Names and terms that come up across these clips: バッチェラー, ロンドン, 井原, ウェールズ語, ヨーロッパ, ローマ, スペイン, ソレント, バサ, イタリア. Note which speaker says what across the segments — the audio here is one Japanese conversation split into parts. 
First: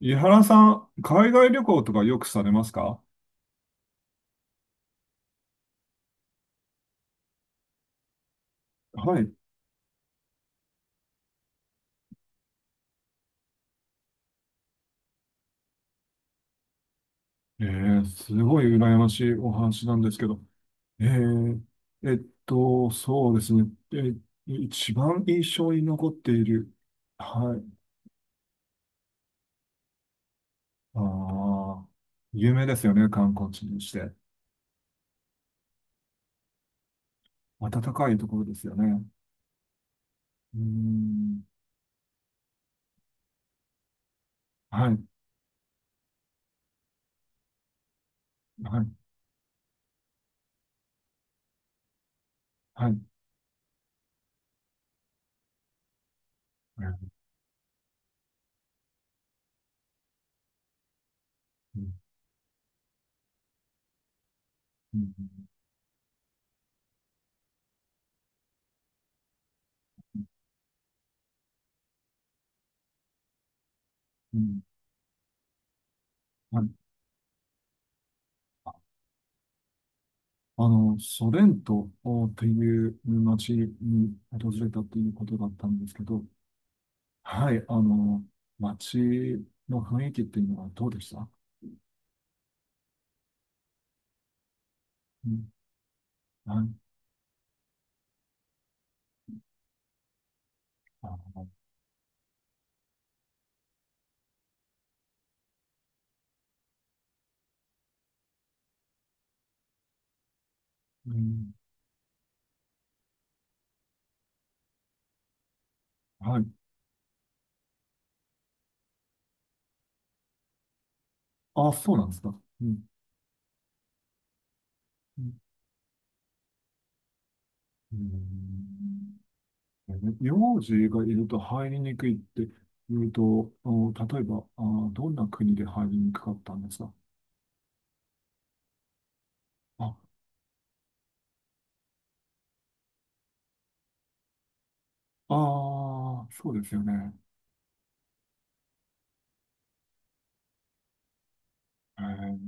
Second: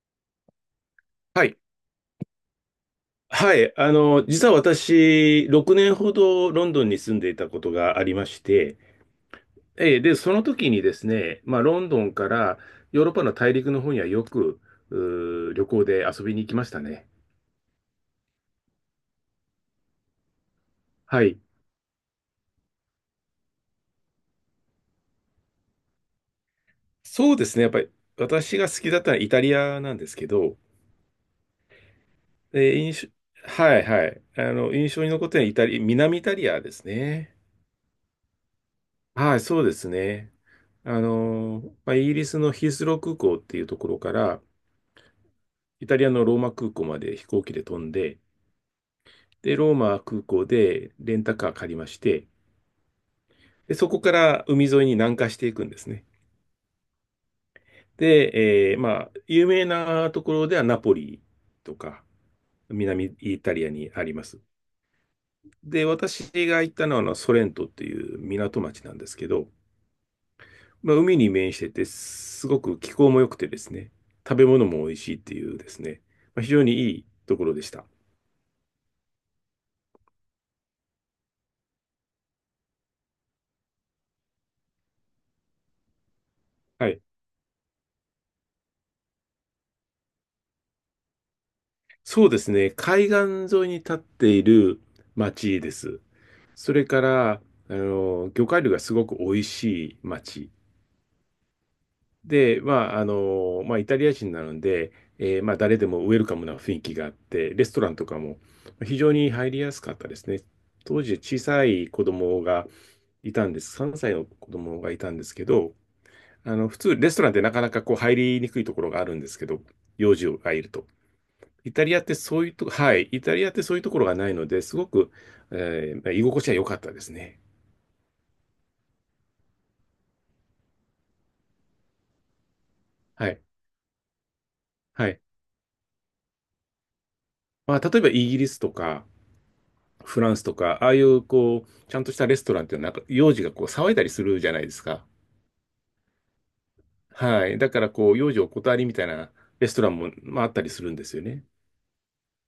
Speaker 1: 井原さん、海
Speaker 2: は
Speaker 1: 外
Speaker 2: い。
Speaker 1: 旅行とかよくされますか？
Speaker 2: はい。実は私、6年ほどロンドンに住んでいたことがありまして、
Speaker 1: はい。
Speaker 2: で、その時にですね、ロンドンからヨーロッパの大陸の方にはよく、旅行で遊びに行きましたね。
Speaker 1: すごい羨ましいお話なんですけど。え
Speaker 2: はい。
Speaker 1: ー、えっそうですね。えー、一番印象に残っている。
Speaker 2: そうで
Speaker 1: は
Speaker 2: すね。やっ
Speaker 1: い。
Speaker 2: ぱり私が好きだったのはイタリアなんですけど、
Speaker 1: ああ、有
Speaker 2: え
Speaker 1: 名
Speaker 2: ー
Speaker 1: です
Speaker 2: 印
Speaker 1: よね、観光
Speaker 2: 象、
Speaker 1: 地
Speaker 2: は
Speaker 1: に
Speaker 2: い
Speaker 1: し
Speaker 2: は
Speaker 1: て。
Speaker 2: い。印象に残ってるのはイタリ、南イタリアですね。
Speaker 1: 暖かいところですよね。
Speaker 2: はい、そうですね。
Speaker 1: うーん。
Speaker 2: イギリスのヒースロー空港っていうところから、
Speaker 1: はい。
Speaker 2: イタリアのローマ空港まで飛行機で飛んで、
Speaker 1: はい。
Speaker 2: で、ローマ空港でレンタカー借りまして、
Speaker 1: はい。
Speaker 2: で、そこから海沿いに南下していくんですね。で、有名なところではナポリと
Speaker 1: うん、
Speaker 2: か、南イタリアにあります。
Speaker 1: うん、うん、
Speaker 2: で、私が行ったのはあのソレントっていう港町なんですけど、海に面してて、すごく気候も良くてですね、
Speaker 1: う
Speaker 2: 食
Speaker 1: ん、う
Speaker 2: べ物も美味しいっていうですね、非
Speaker 1: ん、
Speaker 2: 常
Speaker 1: は
Speaker 2: に
Speaker 1: い、
Speaker 2: いいところでした。
Speaker 1: ソレントっていう町に訪れたということだったんですけど、
Speaker 2: はい。
Speaker 1: はい、町の雰囲気っていうのはどうでした？
Speaker 2: そうですね。海岸沿いに立っている
Speaker 1: うん、
Speaker 2: 町です。
Speaker 1: は
Speaker 2: それ
Speaker 1: い、
Speaker 2: から、魚介類がすごく美味しい町。
Speaker 1: あの、
Speaker 2: で、イタリア人なので、誰でもウェルカムな雰囲気があって、レストランとかも非常に入りやすかったですね。当
Speaker 1: う
Speaker 2: 時小
Speaker 1: ん、
Speaker 2: さい子供がいたんです。3歳の子供がいたんですけど、
Speaker 1: はい。
Speaker 2: 普通レストランってなかなかこう入りにくいところがあるんですけど、幼児がいると。イ
Speaker 1: あ、
Speaker 2: タ
Speaker 1: そ
Speaker 2: リ
Speaker 1: う
Speaker 2: アっ
Speaker 1: なん
Speaker 2: て
Speaker 1: ですか。
Speaker 2: そういう
Speaker 1: う
Speaker 2: とこ、
Speaker 1: ん、
Speaker 2: はい、イタリアってそういうところがないので、すごく、
Speaker 1: うん、
Speaker 2: 居心地は良かったですね。
Speaker 1: うん、名字がいると入りにくいって言う
Speaker 2: はい。
Speaker 1: と、あの例えば、あ、
Speaker 2: は
Speaker 1: どん
Speaker 2: い。
Speaker 1: な国で入りにくかったんですか？
Speaker 2: 例えばイギリスとか、
Speaker 1: あ、
Speaker 2: フランスとか、ああいう、こう、ちゃんとしたレストランっていうのは、なんか、幼児がこう、騒いだりするじゃないですか。
Speaker 1: ああ、そうですよね。
Speaker 2: はい。だから、こう、幼児お断りみたいなレストランも、あったりするんですよね。
Speaker 1: えー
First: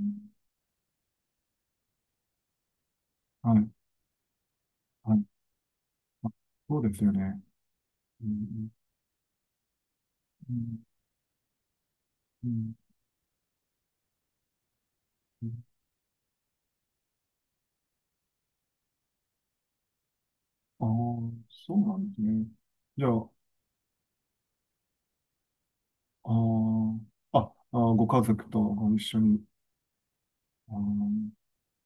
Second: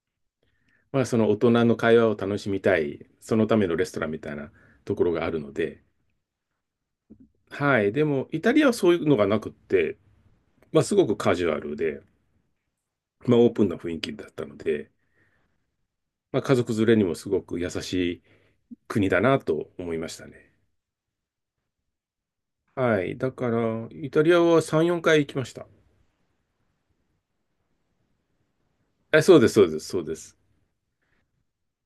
Speaker 2: その大人の会話を楽しみたい、そのた
Speaker 1: は
Speaker 2: め
Speaker 1: い、
Speaker 2: のレストランみたいなところ
Speaker 1: は
Speaker 2: が
Speaker 1: い。
Speaker 2: あるので、
Speaker 1: あ、そうですよね。
Speaker 2: はい。で
Speaker 1: う
Speaker 2: も、イタリア
Speaker 1: ん、
Speaker 2: はそういうのがなくって、
Speaker 1: うん、
Speaker 2: すごくカジュアルで、
Speaker 1: うん、
Speaker 2: オープンな雰囲気だったので、
Speaker 1: うん、
Speaker 2: 家族連れにもすごく優しい国だなと思いましたね。
Speaker 1: ああー、そうなんですね。
Speaker 2: は
Speaker 1: じゃあ、
Speaker 2: い。だから、イタリアは3、4回行きました。
Speaker 1: ーあー、ご家族とご一緒
Speaker 2: え、そう
Speaker 1: に、
Speaker 2: です、そうです、そうです。
Speaker 1: あの、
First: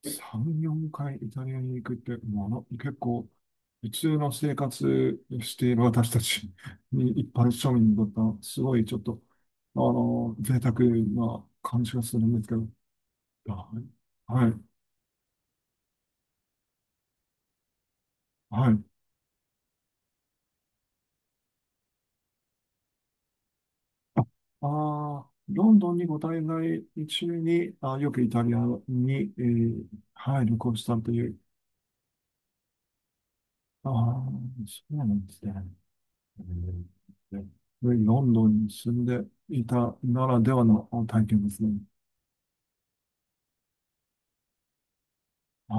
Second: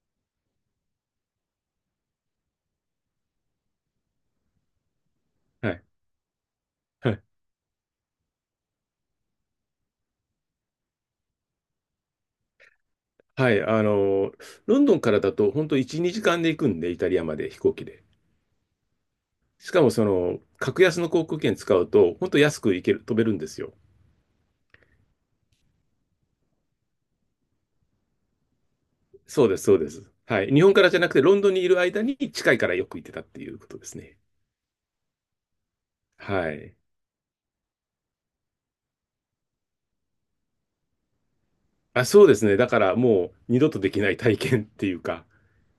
Speaker 1: 3、4回イタリアに行くって、もうあの、結構、普通の生活して
Speaker 2: は
Speaker 1: いる
Speaker 2: い。
Speaker 1: 私たち
Speaker 2: は
Speaker 1: に、
Speaker 2: い。
Speaker 1: 一般庶民にとったら、すごいちょっと、あの、贅沢な感じがするんですけど、
Speaker 2: はい。
Speaker 1: はい、はい、
Speaker 2: ロンドンからだと、本当1、2時間で行くんで、イタリアまで飛行機で。
Speaker 1: はい。
Speaker 2: しかも、その、格安の航空券使うと、本当安く行ける、飛べるんですよ。
Speaker 1: ああー、ロンドンにご滞在中に、あ、よくイタリアに、
Speaker 2: そうです、そうです。は
Speaker 1: はい、
Speaker 2: い。
Speaker 1: 旅
Speaker 2: 日本
Speaker 1: 行
Speaker 2: か
Speaker 1: し
Speaker 2: ら
Speaker 1: た
Speaker 2: じゃな
Speaker 1: と
Speaker 2: くて、
Speaker 1: い
Speaker 2: ロ
Speaker 1: う。
Speaker 2: ンドンにいる間に近いからよく行ってたっていうことで
Speaker 1: ああ、
Speaker 2: すね。
Speaker 1: そうなんですね。え
Speaker 2: はい。
Speaker 1: ーで、ロンドンに住んでいたならではの体験ですね。
Speaker 2: あ、そうですね。だからもう二度とできない体験っていうか、
Speaker 1: ああ、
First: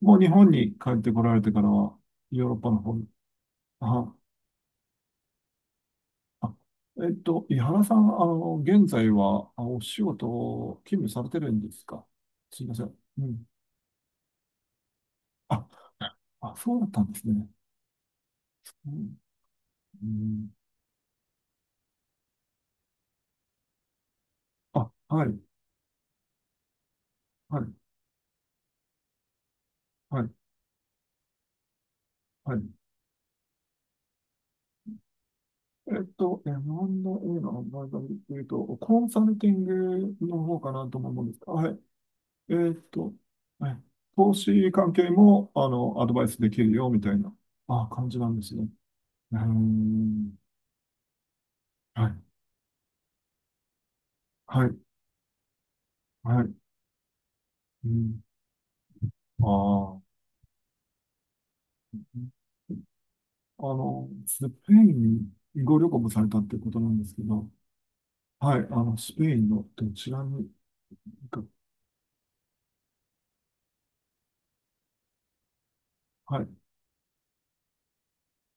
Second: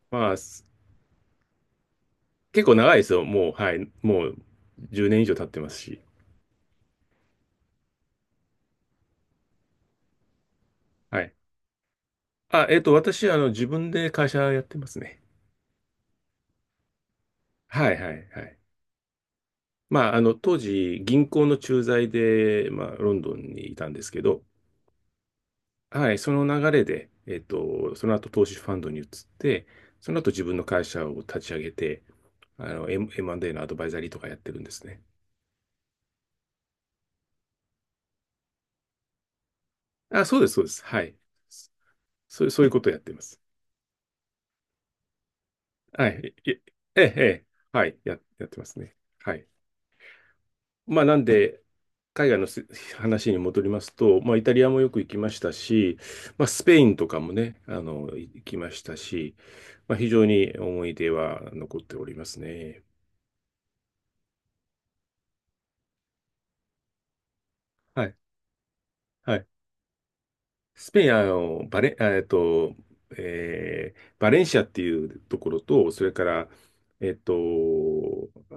Speaker 1: もう日
Speaker 2: まあ、
Speaker 1: 本に帰ってこられてからは、ヨーロッ
Speaker 2: 結
Speaker 1: パ
Speaker 2: 構
Speaker 1: の
Speaker 2: 長
Speaker 1: 方
Speaker 2: いで
Speaker 1: に。
Speaker 2: すよ。もう、はい。
Speaker 1: あ、
Speaker 2: もう10年以上経ってますし。
Speaker 1: あ、えっと、井原さん、あの、現在は、あ、お仕事を勤務
Speaker 2: は
Speaker 1: され
Speaker 2: い。
Speaker 1: てるんですか？すい
Speaker 2: あ、
Speaker 1: ません。う
Speaker 2: 私、
Speaker 1: ん。
Speaker 2: 自分で会社やってますね。
Speaker 1: あ、あ、そうだったんですね。
Speaker 2: はい、はい、はい。
Speaker 1: うん、うん。
Speaker 2: 当時、銀行の駐在で、ロンドンにいたんですけど、
Speaker 1: あ、はい、
Speaker 2: はい、その流れで、
Speaker 1: はい、
Speaker 2: その後、投資ファンドに移って、その
Speaker 1: は
Speaker 2: 後、
Speaker 1: い、
Speaker 2: 自分の会社を立ち上げて、
Speaker 1: はい。
Speaker 2: M&A のアドバイザリーとかやってるんですね。
Speaker 1: えっと、日本の映画の場合でいうと、コンサルティング
Speaker 2: あ、そ
Speaker 1: の
Speaker 2: うです、
Speaker 1: 方
Speaker 2: そうで
Speaker 1: か
Speaker 2: す。
Speaker 1: なと
Speaker 2: は
Speaker 1: も
Speaker 2: い。
Speaker 1: 思うんですが、はい。
Speaker 2: そうい
Speaker 1: え
Speaker 2: う
Speaker 1: っ
Speaker 2: ことをやって
Speaker 1: と、
Speaker 2: ます。
Speaker 1: はい。投資関係も、あの、ア
Speaker 2: は
Speaker 1: ドバイ
Speaker 2: い。
Speaker 1: ス
Speaker 2: い
Speaker 1: でき
Speaker 2: え、
Speaker 1: るよ、み
Speaker 2: え
Speaker 1: た
Speaker 2: え、
Speaker 1: い
Speaker 2: え
Speaker 1: な、
Speaker 2: え、は
Speaker 1: あ、
Speaker 2: い。
Speaker 1: 感じなんで
Speaker 2: やっ
Speaker 1: す
Speaker 2: てま
Speaker 1: ね。
Speaker 2: すね。
Speaker 1: う
Speaker 2: は
Speaker 1: ー
Speaker 2: い。
Speaker 1: ん。
Speaker 2: なんで、
Speaker 1: はい、
Speaker 2: 海外のす話に戻りますと、イタリ
Speaker 1: は
Speaker 2: ア
Speaker 1: い、
Speaker 2: もよく行きましたし、
Speaker 1: はい。
Speaker 2: スペインとかもね、
Speaker 1: うん。
Speaker 2: 行きましたし、
Speaker 1: あ
Speaker 2: 非
Speaker 1: あ。
Speaker 2: 常に思い出は残っておりますね。
Speaker 1: あの、スペインにご旅行もされたってことなんですけど、
Speaker 2: はい。
Speaker 1: はい、あの、スペイ
Speaker 2: はい。
Speaker 1: ンのどちらに
Speaker 2: スペイン、
Speaker 1: 行か、
Speaker 2: バレンシアっていうところと、それか
Speaker 1: は
Speaker 2: ら、
Speaker 1: い。
Speaker 2: えっと、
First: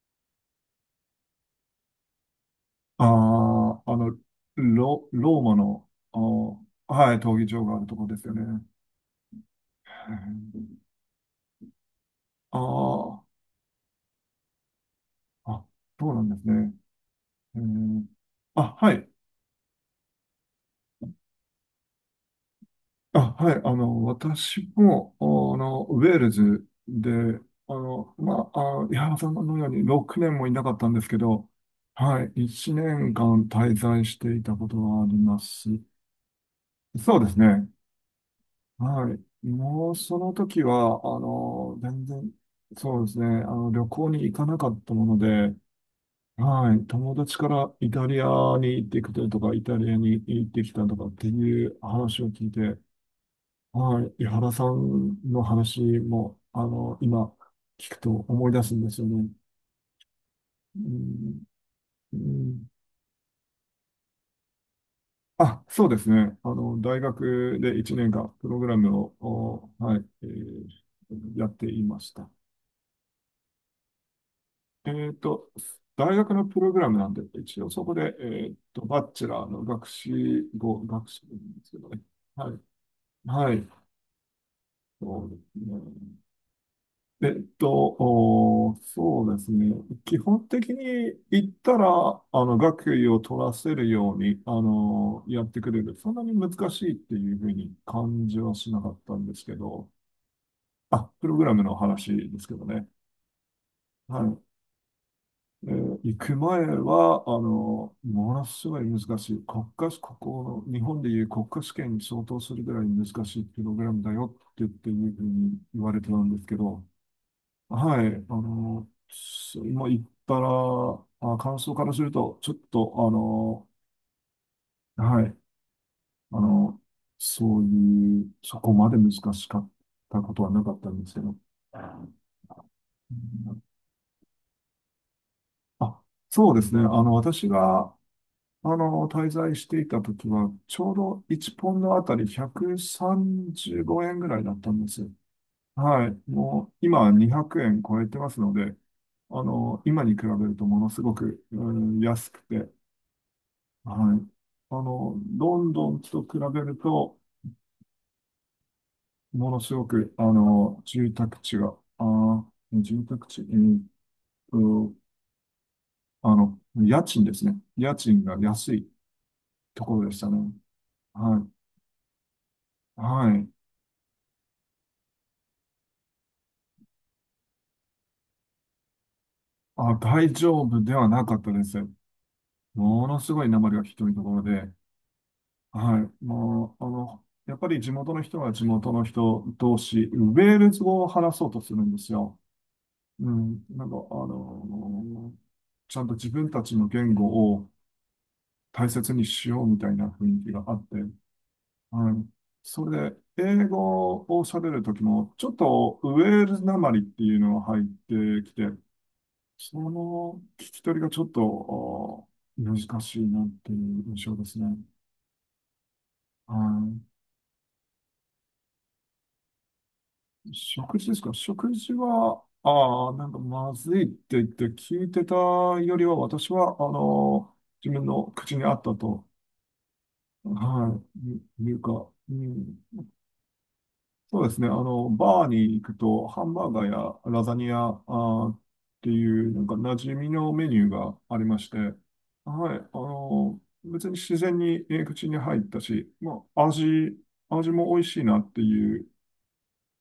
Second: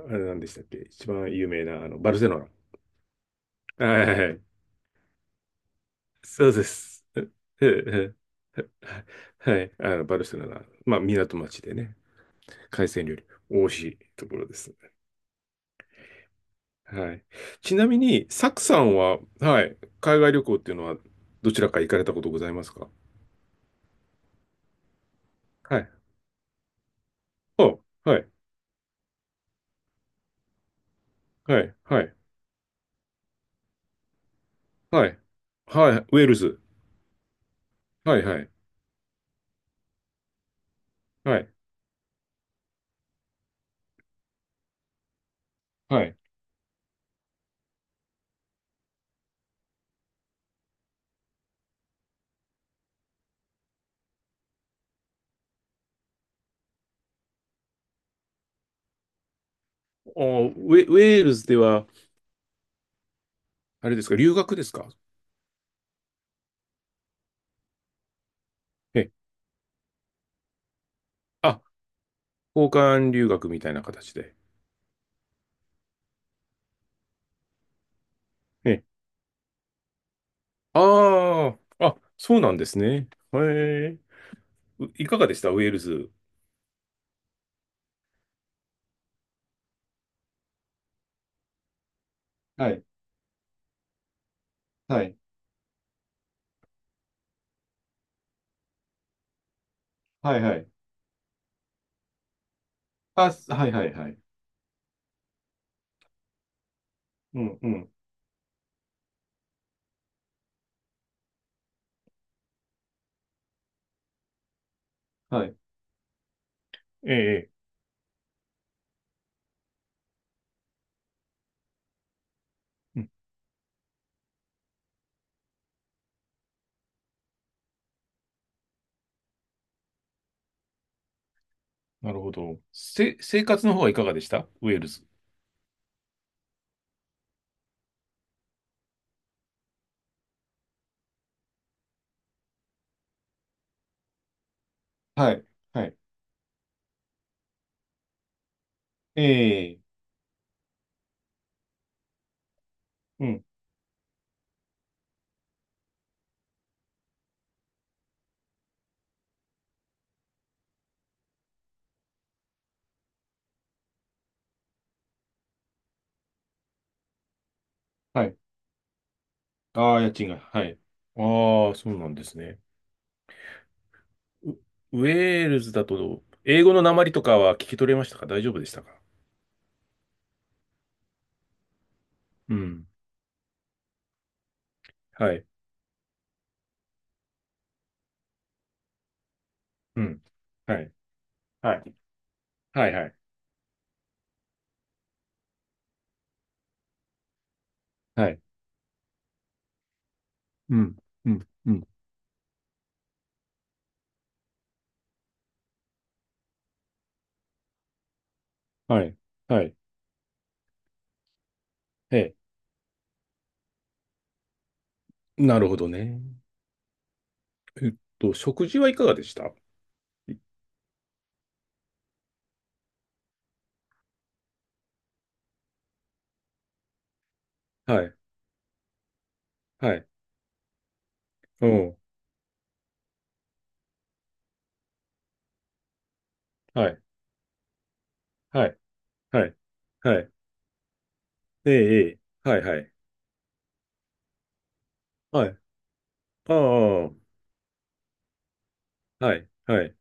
Speaker 2: あれなんでしたっけ、一番有名な、バルセロナ。
Speaker 1: あ
Speaker 2: は
Speaker 1: あ、あの、
Speaker 2: いはい、
Speaker 1: ロ、ローマの、あ
Speaker 2: そうで
Speaker 1: ー、
Speaker 2: す。
Speaker 1: はい、
Speaker 2: え
Speaker 1: 闘技場があるところ
Speaker 2: え
Speaker 1: ですよね。
Speaker 2: ええはい。バルセロナ、港町でね、海鮮料
Speaker 1: あ
Speaker 2: 理、美味しいところですね。
Speaker 1: あ、あ、そうなんですね。
Speaker 2: はい。
Speaker 1: え
Speaker 2: ちなみ
Speaker 1: ー
Speaker 2: に、サク
Speaker 1: あ、
Speaker 2: さ
Speaker 1: は
Speaker 2: ん
Speaker 1: い。
Speaker 2: は、はい、海外旅行っていうのは、どちらか行かれたことございますか？
Speaker 1: あ、はい。あの、私も、あ
Speaker 2: は
Speaker 1: の、
Speaker 2: い。
Speaker 1: ウェールズで、あ
Speaker 2: お、
Speaker 1: の、
Speaker 2: はい、
Speaker 1: まあ、あ、井原さんのように6年もいなかったんですけど、
Speaker 2: はい、はい、
Speaker 1: はい。1年間滞在していたことがあ
Speaker 2: は
Speaker 1: り
Speaker 2: い、
Speaker 1: ます。
Speaker 2: はい、ウェールズ。
Speaker 1: そうですね。
Speaker 2: はい、はい、
Speaker 1: はい。もうその時は、あ
Speaker 2: はい、
Speaker 1: の、全然、そうですね、あの、旅行に行かなかったもので、
Speaker 2: はい。
Speaker 1: はい。友達からイタリアに行ってきたとか、イタリアに行ってきたとかっていう話を聞いて、はい。井原さんの話も、あの、今、聞くと思い出すんですよね。
Speaker 2: お、
Speaker 1: う
Speaker 2: ウェール
Speaker 1: ん、
Speaker 2: ズでは、
Speaker 1: うん、
Speaker 2: あれですか、留学ですか？
Speaker 1: あ、そうですね。あの、大学で1年間、プログラム
Speaker 2: ええ、
Speaker 1: を、お、はい、やっ
Speaker 2: あ、
Speaker 1: ていました。
Speaker 2: 交換留学みたいな形で。
Speaker 1: えっと、大学のプログラムなんで、一応そこで、えっ
Speaker 2: え、
Speaker 1: と、バッチェラーの学士号、学士な
Speaker 2: あ
Speaker 1: んですけ
Speaker 2: あ、
Speaker 1: ど
Speaker 2: あ、
Speaker 1: ね。
Speaker 2: そう
Speaker 1: は
Speaker 2: なん
Speaker 1: い。
Speaker 2: ですね。へ
Speaker 1: はい。
Speaker 2: え。いか
Speaker 1: そ
Speaker 2: が
Speaker 1: うで
Speaker 2: で
Speaker 1: す
Speaker 2: したウェー
Speaker 1: ね。
Speaker 2: ルズ？
Speaker 1: えっと、そうですね。基本的に言ったら、あの、
Speaker 2: はい、
Speaker 1: 学位を取らせるように、あ
Speaker 2: はい、
Speaker 1: の、やってくれる。そんなに難しいっていうふうに感じはしなかったんですけど、
Speaker 2: はい、はい。
Speaker 1: あ、プログラムの話ですけどね。
Speaker 2: あ、はい、はい、はい。
Speaker 1: はい。えー行く前は、あ
Speaker 2: うん、うん、
Speaker 1: の、ものすごい難しい。国家、ここ、日本でいう国家試験に相当するぐらい難しいプログラムだよって言っていうふう
Speaker 2: はい、
Speaker 1: に言われてたんですけど、
Speaker 2: ええ、ええ、
Speaker 1: はい、あの、す今言ったら、あ、感想からすると、ちょっと、
Speaker 2: う
Speaker 1: あ
Speaker 2: ん、
Speaker 1: の、はい、あの、そういう、そこまで難しかったことはなかったんですけど、う
Speaker 2: なるほど。生
Speaker 1: ん、
Speaker 2: 活の方はいかがでしたウェールズ？
Speaker 1: あ、そうですね。あの、私が、あの、滞在していた時は、ちょうど1ポンドあたり135円ぐらいだったんですよ。
Speaker 2: はい、はい。
Speaker 1: はい。もう、今は200円超えてますので、
Speaker 2: え
Speaker 1: あ
Speaker 2: え、
Speaker 1: の、今に比べるとものすごく、うん、安くて、はい。
Speaker 2: うん、
Speaker 1: あの、ロンドンと比べると、ものすごく、あの、住宅地が、住宅地、と、あの、家賃ですね。家賃
Speaker 2: はい。
Speaker 1: が安いとこ
Speaker 2: ああ、
Speaker 1: ろ
Speaker 2: 家
Speaker 1: でし
Speaker 2: 賃
Speaker 1: た
Speaker 2: が、
Speaker 1: ね。
Speaker 2: はい。
Speaker 1: は
Speaker 2: ああ、そうなんですね。
Speaker 1: い。はい。
Speaker 2: ウ、ウェールズだと、英語の訛りとかは聞き取れましたか？大丈夫でしたか？
Speaker 1: あ、大丈夫ではなかったです。
Speaker 2: うん。
Speaker 1: ものすごい訛りがひどいところで、
Speaker 2: はい。
Speaker 1: はい。もう、あの、やっぱり地元の人は地元の人同
Speaker 2: う
Speaker 1: 士、
Speaker 2: ん。
Speaker 1: ウェール
Speaker 2: は
Speaker 1: ズ
Speaker 2: い。
Speaker 1: 語を話そうとす
Speaker 2: は
Speaker 1: るん
Speaker 2: い。
Speaker 1: ですよ。
Speaker 2: はいはい。
Speaker 1: うん。なんか、の、ちゃんと自分たちの言語を
Speaker 2: はい。
Speaker 1: 大切にしようみたいな雰囲気があ
Speaker 2: う
Speaker 1: って、
Speaker 2: ん。うん。うん、
Speaker 1: はい。それで、英語を喋るときも、ちょっとウェールズ訛りっていうのが入ってきて、
Speaker 2: はい。はい。
Speaker 1: その聞き取りがちょっ
Speaker 2: え
Speaker 1: と
Speaker 2: え。
Speaker 1: あー難しいなっていう印象ですね。
Speaker 2: なるほどね。
Speaker 1: は
Speaker 2: 食事はいかがでしたい？
Speaker 1: い、食事ですか？食事は、ああ、なんかまずいって言って聞いてたよりは、私は、あの、自
Speaker 2: は
Speaker 1: 分
Speaker 2: い。
Speaker 1: の口に合ったと、
Speaker 2: はい。
Speaker 1: はい、い
Speaker 2: う
Speaker 1: ういう
Speaker 2: ん。
Speaker 1: か、うん、そうですね。あの、バーに行くと、ハンバーガー
Speaker 2: はい。
Speaker 1: やラザニア、あーっ
Speaker 2: はい。
Speaker 1: て
Speaker 2: は
Speaker 1: いう、
Speaker 2: い。
Speaker 1: なんか馴染
Speaker 2: は
Speaker 1: み
Speaker 2: い。
Speaker 1: のメニューがありまし
Speaker 2: え
Speaker 1: て、
Speaker 2: え、ええ。はい、
Speaker 1: は
Speaker 2: は
Speaker 1: い。
Speaker 2: い。
Speaker 1: あの、別に自然に口に
Speaker 2: はい。
Speaker 1: 入ったし、ま
Speaker 2: あ
Speaker 1: あ、
Speaker 2: あ、は
Speaker 1: 味、味も美味しいなっていう
Speaker 2: い。はい。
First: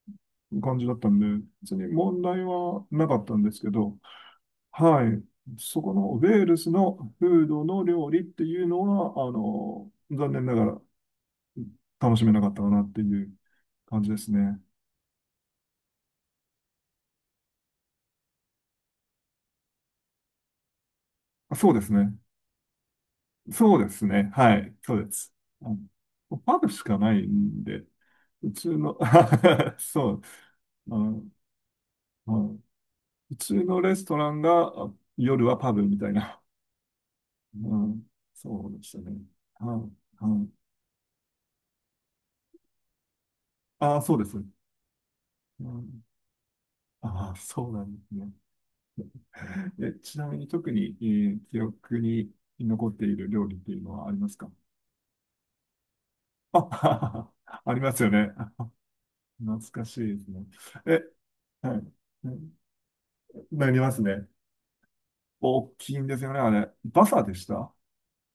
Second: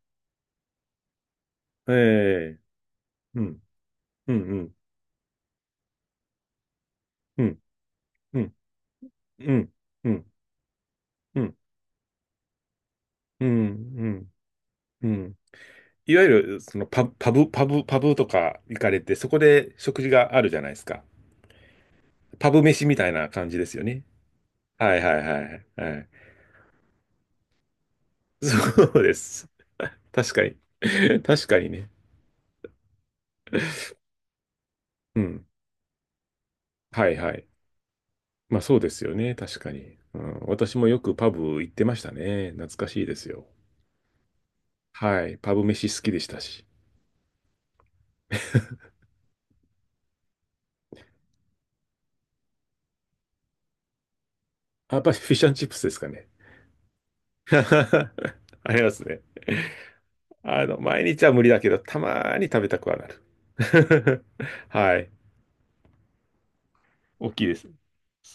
Speaker 1: 感じだったんで、別に
Speaker 2: え
Speaker 1: 問題
Speaker 2: え。
Speaker 1: はなかった
Speaker 2: う
Speaker 1: んです
Speaker 2: ん。
Speaker 1: けど、
Speaker 2: うん、うん。
Speaker 1: はい。そこのウェールズの
Speaker 2: う
Speaker 1: フー
Speaker 2: ん。
Speaker 1: ドの料理っ
Speaker 2: う
Speaker 1: て
Speaker 2: ん。
Speaker 1: いうのは、あ
Speaker 2: うん。
Speaker 1: の、
Speaker 2: うん。
Speaker 1: 残念ながら楽しめなかったかなっていう
Speaker 2: う
Speaker 1: 感じです
Speaker 2: ん。
Speaker 1: ね。
Speaker 2: うん。いわゆる、そのパブとか行かれて、そこで食事があるじゃないですか。
Speaker 1: あ、そうですね。
Speaker 2: パブ飯みたいな感じで
Speaker 1: そ
Speaker 2: すよ
Speaker 1: うで
Speaker 2: ね。
Speaker 1: すね。はい。そ
Speaker 2: はい
Speaker 1: うで
Speaker 2: はい
Speaker 1: す。
Speaker 2: はい。
Speaker 1: あ
Speaker 2: はい。
Speaker 1: のパブしかないんで、普通の
Speaker 2: そうです。
Speaker 1: そう。
Speaker 2: 確かに。
Speaker 1: あ の、
Speaker 2: 確かにね。
Speaker 1: はい、普通のレストランがあ
Speaker 2: うん。
Speaker 1: 夜はパブみたいな。
Speaker 2: はいはい。
Speaker 1: うん、そう
Speaker 2: そう
Speaker 1: で
Speaker 2: で
Speaker 1: した
Speaker 2: すよ
Speaker 1: ね。
Speaker 2: ね。確か
Speaker 1: は
Speaker 2: に。う
Speaker 1: い。は
Speaker 2: ん。
Speaker 1: い。
Speaker 2: 私もよくパブ行ってましたね。懐かしいですよ。
Speaker 1: ああ、そうですね。
Speaker 2: はい。パブ
Speaker 1: う
Speaker 2: 飯好
Speaker 1: ん、
Speaker 2: きでしたし。
Speaker 1: ああ、そうなんですね。え、ちなみに特に、えー記憶に残っている料理っていうのはありますか？
Speaker 2: あ、やっぱりフィッシュチップスですかね。
Speaker 1: あ、ありますよね。
Speaker 2: ありますね。
Speaker 1: 懐かしいですね。え、
Speaker 2: 毎日は無理だけ
Speaker 1: は
Speaker 2: ど、
Speaker 1: い。
Speaker 2: たまーに食べたくはな
Speaker 1: なります
Speaker 2: る。
Speaker 1: ね。
Speaker 2: はい。
Speaker 1: 大きいんですよね、あれ。バサ
Speaker 2: 大
Speaker 1: で
Speaker 2: き
Speaker 1: し
Speaker 2: いです。
Speaker 1: た？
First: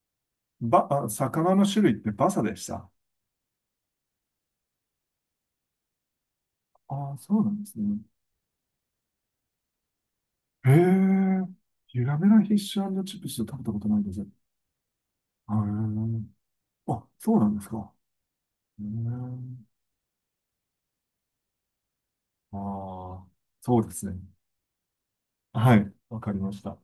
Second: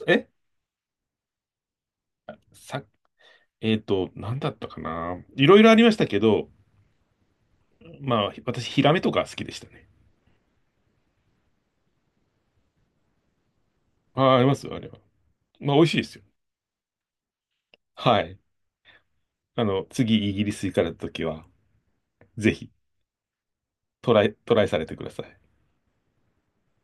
Speaker 2: え、
Speaker 1: ば、あ、魚の種類ってバサでし
Speaker 2: さ、
Speaker 1: た？
Speaker 2: えっと、なんだったかな。いろいろありましたけど、
Speaker 1: ああ、そうなんですね。
Speaker 2: 私、ヒラメとか好きでしたね。
Speaker 1: へえ、ゆらめのフィッシュチップス食べたことないです。
Speaker 2: あ
Speaker 1: へえ、
Speaker 2: ー、ありますよ、あれは。美味しいですよ。
Speaker 1: あ、そうなんですか。
Speaker 2: はい。
Speaker 1: へえ、
Speaker 2: 次イギリス行かれた時は、ぜ
Speaker 1: あ
Speaker 2: ひ
Speaker 1: あ、そうですね。
Speaker 2: トライされてください。
Speaker 1: はい、わかりました。